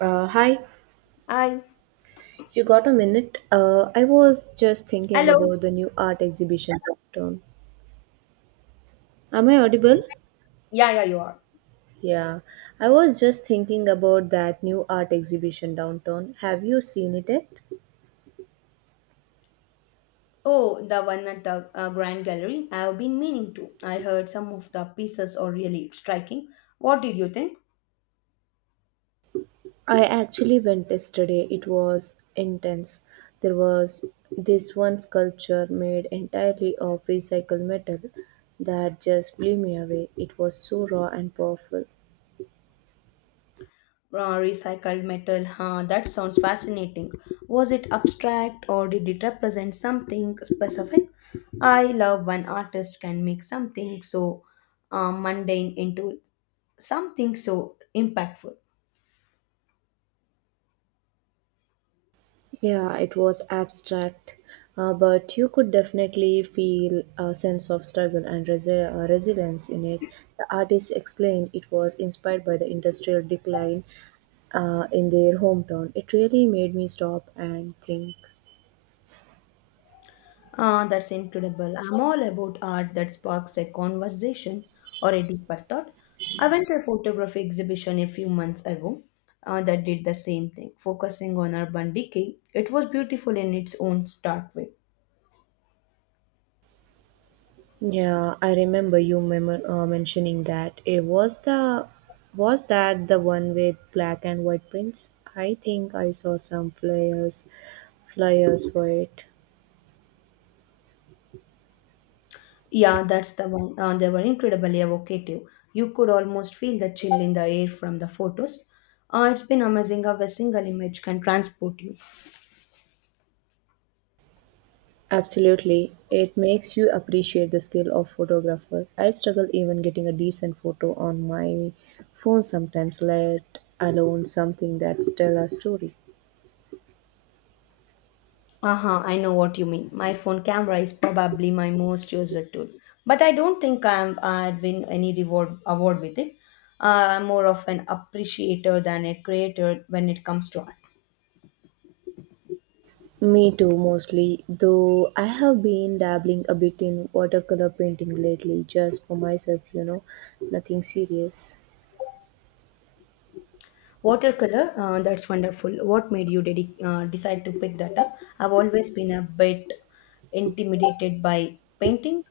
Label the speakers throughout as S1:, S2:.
S1: Uh, hi,
S2: Hi.
S1: you got a minute? I was just thinking
S2: Hello.
S1: about the new art exhibition downtown. Am I audible?
S2: Yeah, yeah, you are.
S1: Yeah, I was just thinking about that new art exhibition downtown. Have you seen it yet?
S2: Oh, the one at the Grand Gallery. I've been meaning to. I heard some of the pieces are really striking. What did you think?
S1: I actually went yesterday. It was intense. There was this one sculpture made entirely of recycled metal that just blew me away. It was so raw and powerful.
S2: Recycled metal, huh? That sounds fascinating. Was it abstract or did it represent something specific? I love when artists can make something so mundane into something so impactful.
S1: Yeah, it was abstract, but you could definitely feel a sense of struggle and resilience in it. The artist explained it was inspired by the industrial decline in their hometown. It really made me stop and think.
S2: Ah, that's incredible. I'm all about art that sparks a conversation or a deeper thought. I went to a photography exhibition a few months ago that did the same thing, focusing on urban decay. It was beautiful in its own start way.
S1: Yeah, I remember you mentioning that. It was the Was that the one with black and white prints? I think I saw some flyers for it.
S2: Yeah, that's the one. They were incredibly evocative. You could almost feel the chill in the air from the photos. It's been amazing how a single image can transport you.
S1: Absolutely. It makes you appreciate the skill of photographer. I struggle even getting a decent photo on my phone sometimes, let alone something that tell a story.
S2: Uh-huh, I know what you mean. My phone camera is probably my most used tool, but I don't think I'd win any reward award with it. I'm more of an appreciator than a creator when it comes to art.
S1: Me too, mostly, though I have been dabbling a bit in watercolor painting lately, just for myself, nothing serious.
S2: Watercolor, that's wonderful. What made you decide to pick that up? I've always been a bit intimidated by painting.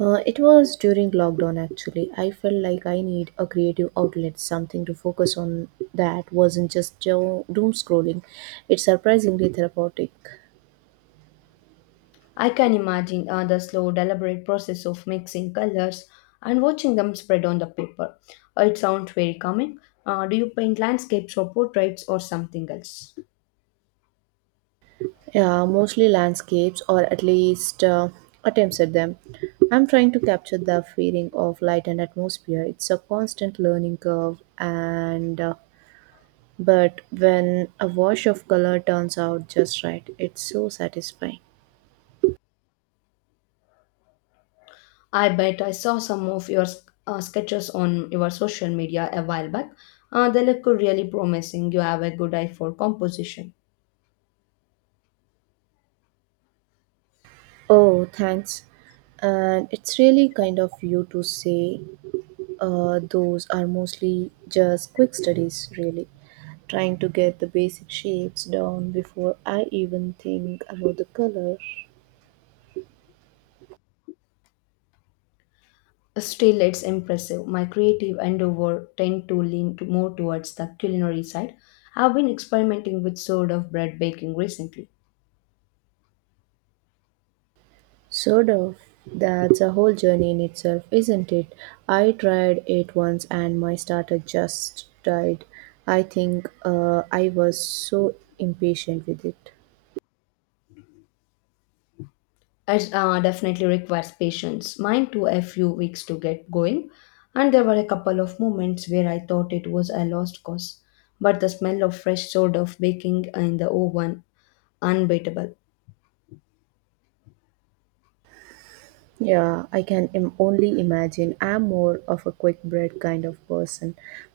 S1: It was during lockdown actually. I felt like I need a creative outlet, something to focus on that wasn't just doom scrolling. It's surprisingly therapeutic.
S2: I can imagine the slow, deliberate process of mixing colors and watching them spread on the paper. It sounds very calming. Do you paint landscapes or portraits or something else?
S1: Yeah, mostly landscapes or at least attempts at them. I'm trying to capture the feeling of light and atmosphere. It's a constant learning curve and but when a wash of color turns out just right, it's so satisfying.
S2: I bet I saw some of your sketches on your social media a while back. They look really promising. You have a good eye for composition.
S1: Oh, thanks. And it's really kind of you to say those are mostly just quick studies, really. Trying to get the basic shapes down before I even think about the color.
S2: Still, it's impressive. My creative endeavor tend to lean to more towards the culinary side. I've been experimenting with sort of bread baking recently.
S1: Sort of. That's a whole journey in itself, isn't it? I tried it once and my starter just died. I think I was so impatient with it.
S2: It definitely requires patience. Mine took a few weeks to get going, and there were a couple of moments where I thought it was a lost cause. But the smell of fresh sort of baking in the oven, unbeatable.
S1: Yeah, I can only imagine. I'm more of a quick bread kind of person.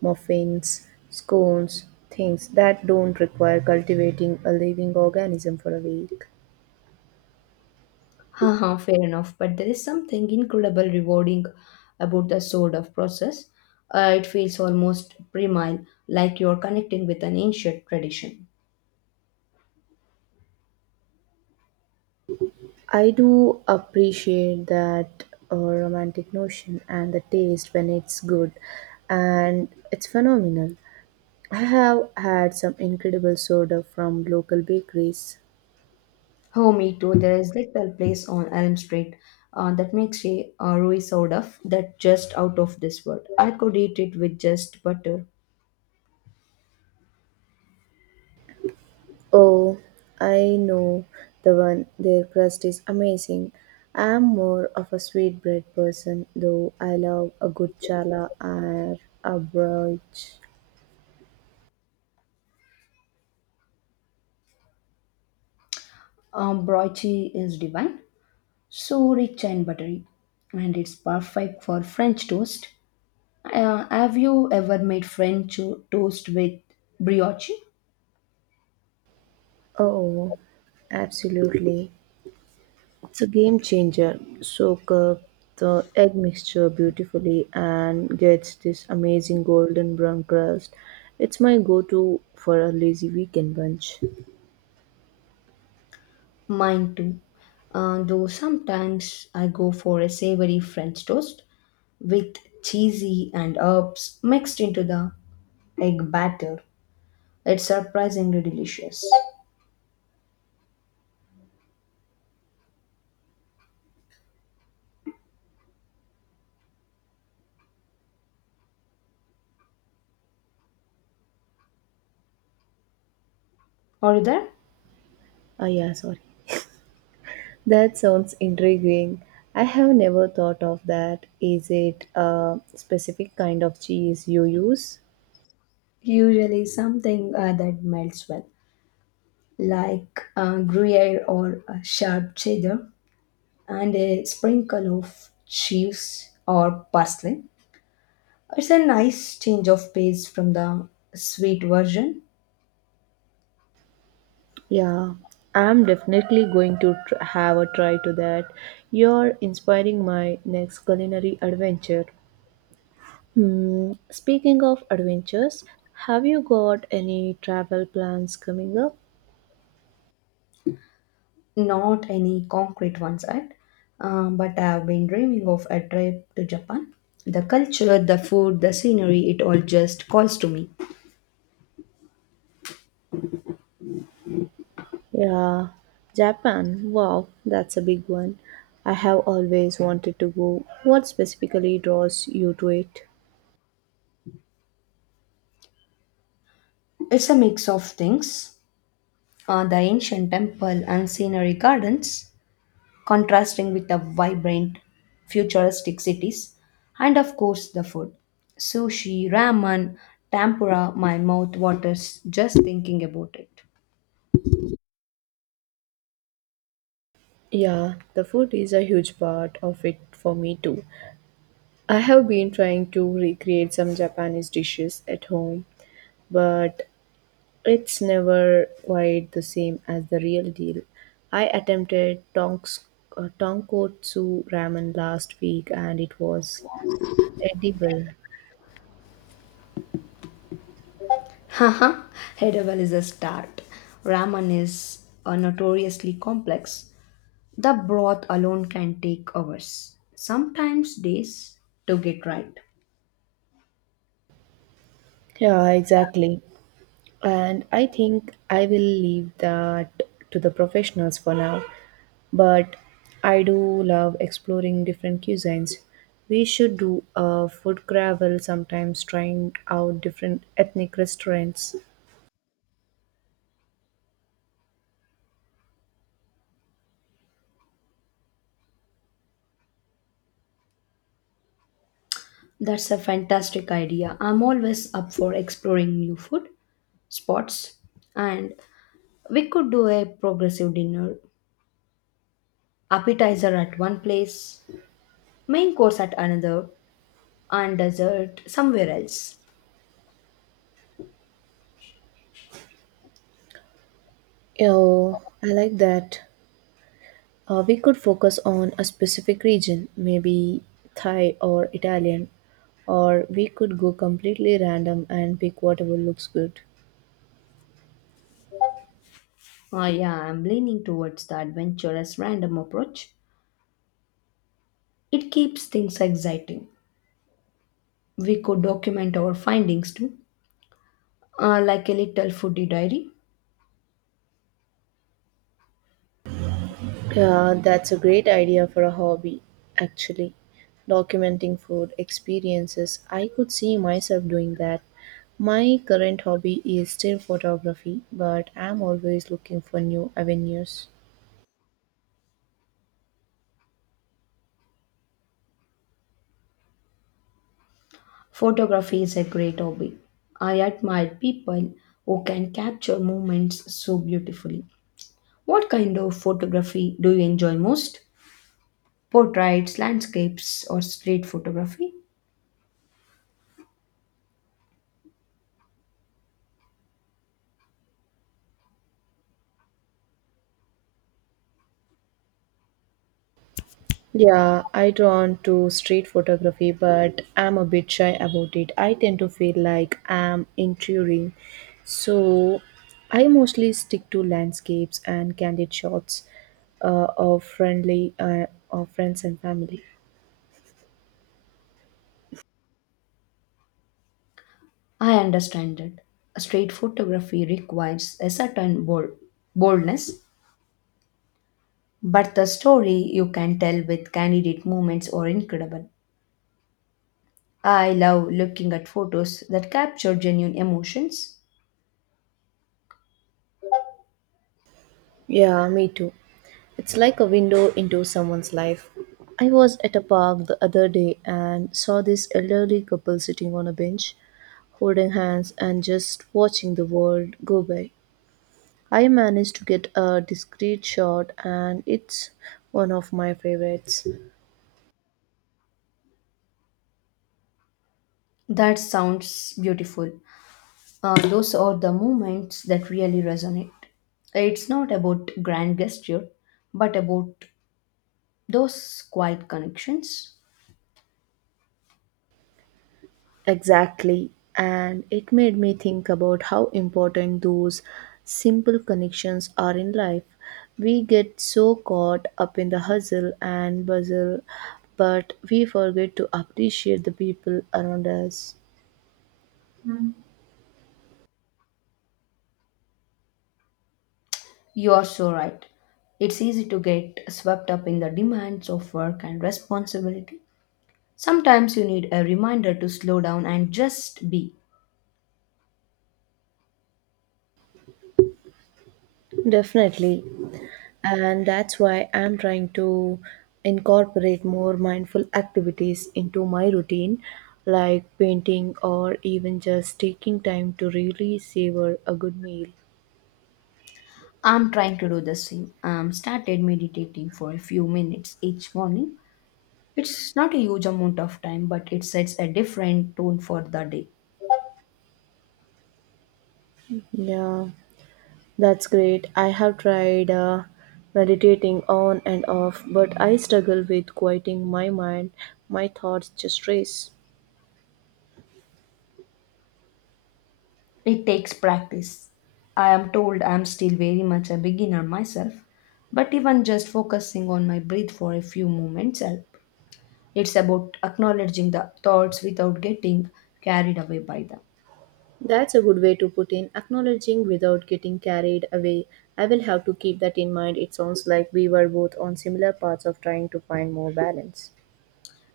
S1: Muffins, scones, things that don't require cultivating a living organism for a week.
S2: Haha, fair enough. But there is something incredible rewarding about the sort of process. It feels almost primal, like you're connecting with an ancient tradition.
S1: I do appreciate that romantic notion and the taste when it's good, and it's phenomenal. I have had some incredible soda from local bakeries.
S2: Oh, me too. There is little place on Elm Street that makes a Ruiz out of that just out of this world. I could eat it with just butter.
S1: Oh, I know the one. Their crust is amazing. I'm more of a sweetbread person, though I love a good challah or a brooch.
S2: Broichi is divine, so rich and buttery, and it's perfect for French toast. Have you ever made toast with brioche?
S1: Oh, absolutely. It's a game changer. Soak up the egg mixture beautifully and gets this amazing golden brown crust. It's my go to for a lazy weekend bunch.
S2: Mine too. Though sometimes I go for a savory French toast with cheesy and herbs mixed into the egg batter. It's surprisingly delicious. Are you there?
S1: Ah, yeah, sorry. That sounds intriguing. I have never thought of that. Is it a specific kind of cheese you use?
S2: Usually something that melts well, like Gruyere or a sharp cheddar, and a sprinkle of cheese or parsley. It's a nice change of pace from the sweet version,
S1: Yeah, I'm definitely going to have a try to that. You're inspiring my next culinary adventure. Hmm, speaking of adventures, have you got any travel plans coming up?
S2: not any concrete ones, right? But I've been dreaming of a trip to Japan. The culture, the food, the scenery, it all just calls to me.
S1: Yeah, Japan. Wow, that's a big one. I have always wanted to go. What specifically draws you to it?
S2: It's a mix of things. The ancient temple and scenery gardens, contrasting with the vibrant futuristic cities, and of course the food. Sushi, ramen, tempura, my mouth waters just thinking about it.
S1: Yeah, the food is a huge part of it for me too. I have been trying to recreate some Japanese dishes at home, but it's never quite the same as the real deal. I attempted tonkotsu ramen last week and it was edible.
S2: Haha, Hedewell is a start. Ramen is notoriously complex. The broth alone can take hours, sometimes days, to get right.
S1: Yeah, exactly. And I think I will leave that to the professionals for now. But I do love exploring different cuisines. We should do a food travel sometimes, trying out different ethnic restaurants.
S2: That's a fantastic idea. I'm always up for exploring new food spots, and we could do a progressive dinner appetizer at one place, main course at another, and dessert somewhere else.
S1: Oh, I like that. We could focus on a specific region, maybe Thai or Italian, or we could go completely random and pick whatever looks good.
S2: Ah, yeah, I'm leaning towards the adventurous random approach. It keeps things exciting. We could document our findings too, like a little foodie diary.
S1: Yeah, that's a great idea for a hobby, actually. Documenting food experiences. I could see myself doing that. My current hobby is still photography, but I'm always looking for new avenues.
S2: Photography is a great hobby. I admire people who can capture moments so beautifully. What kind of photography do you enjoy most? Portraits, landscapes, or street photography?
S1: Yeah, I drawn to street photography, but I'm a bit shy about it. I tend to feel like I'm intruding. So I mostly stick to landscapes and candid shots of friends and family.
S2: I understand that. Street photography requires a certain boldness, but the story you can tell with candid moments are incredible. I love looking at photos that capture genuine emotions.
S1: Yeah, me too. It's like a window into someone's life. I was at a park the other day and saw this elderly couple sitting on a bench, holding hands and just watching the world go by. I managed to get a discreet shot and it's one of my favorites.
S2: That sounds beautiful. Those are the moments that really resonate. It's not about grand gesture, but about those quiet connections.
S1: Exactly. And it made me think about how important those simple connections are in life. We get so caught up in the hustle and bustle, but we forget to appreciate the people around us.
S2: You are so right. It's easy to get swept up in the demands of work and responsibility. Sometimes you need a reminder to slow down and just be.
S1: Definitely. And that's why I'm trying to incorporate more mindful activities into my routine, like painting or even just taking time to really savor a good meal.
S2: I'm trying to do the same. I'm started meditating for a few minutes each morning. It's not a huge amount of time, but it sets a different tone for the day.
S1: Yeah. That's great. I have tried meditating on and off, but I struggle with quieting my mind. My thoughts just race.
S2: It takes practice. I am told I am still very much a beginner myself, but even just focusing on my breath for a few moments helps. It's about acknowledging the thoughts without getting carried away by them.
S1: That's a good way to put in acknowledging without getting carried away. I will have to keep that in mind. It sounds like we were both on similar paths of trying to find more balance.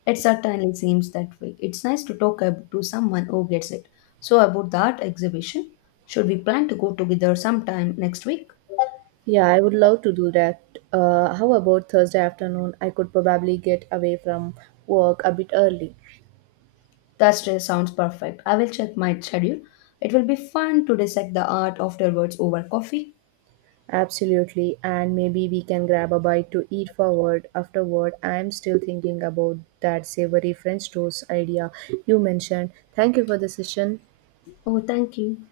S2: It certainly seems that way. It's nice to to someone who gets it. So about the art exhibition, should we plan to go together sometime next week?
S1: Yeah, I would love to do that. How about Thursday afternoon? I could probably get away from work a bit early.
S2: Thursday sounds perfect. I will check my schedule. It will be fun to dissect the art afterwards over coffee.
S1: Absolutely, and maybe we can grab a bite to eat forward afterward. I'm still thinking about that savory French toast idea you mentioned. Thank you for the session.
S2: Oh, thank you.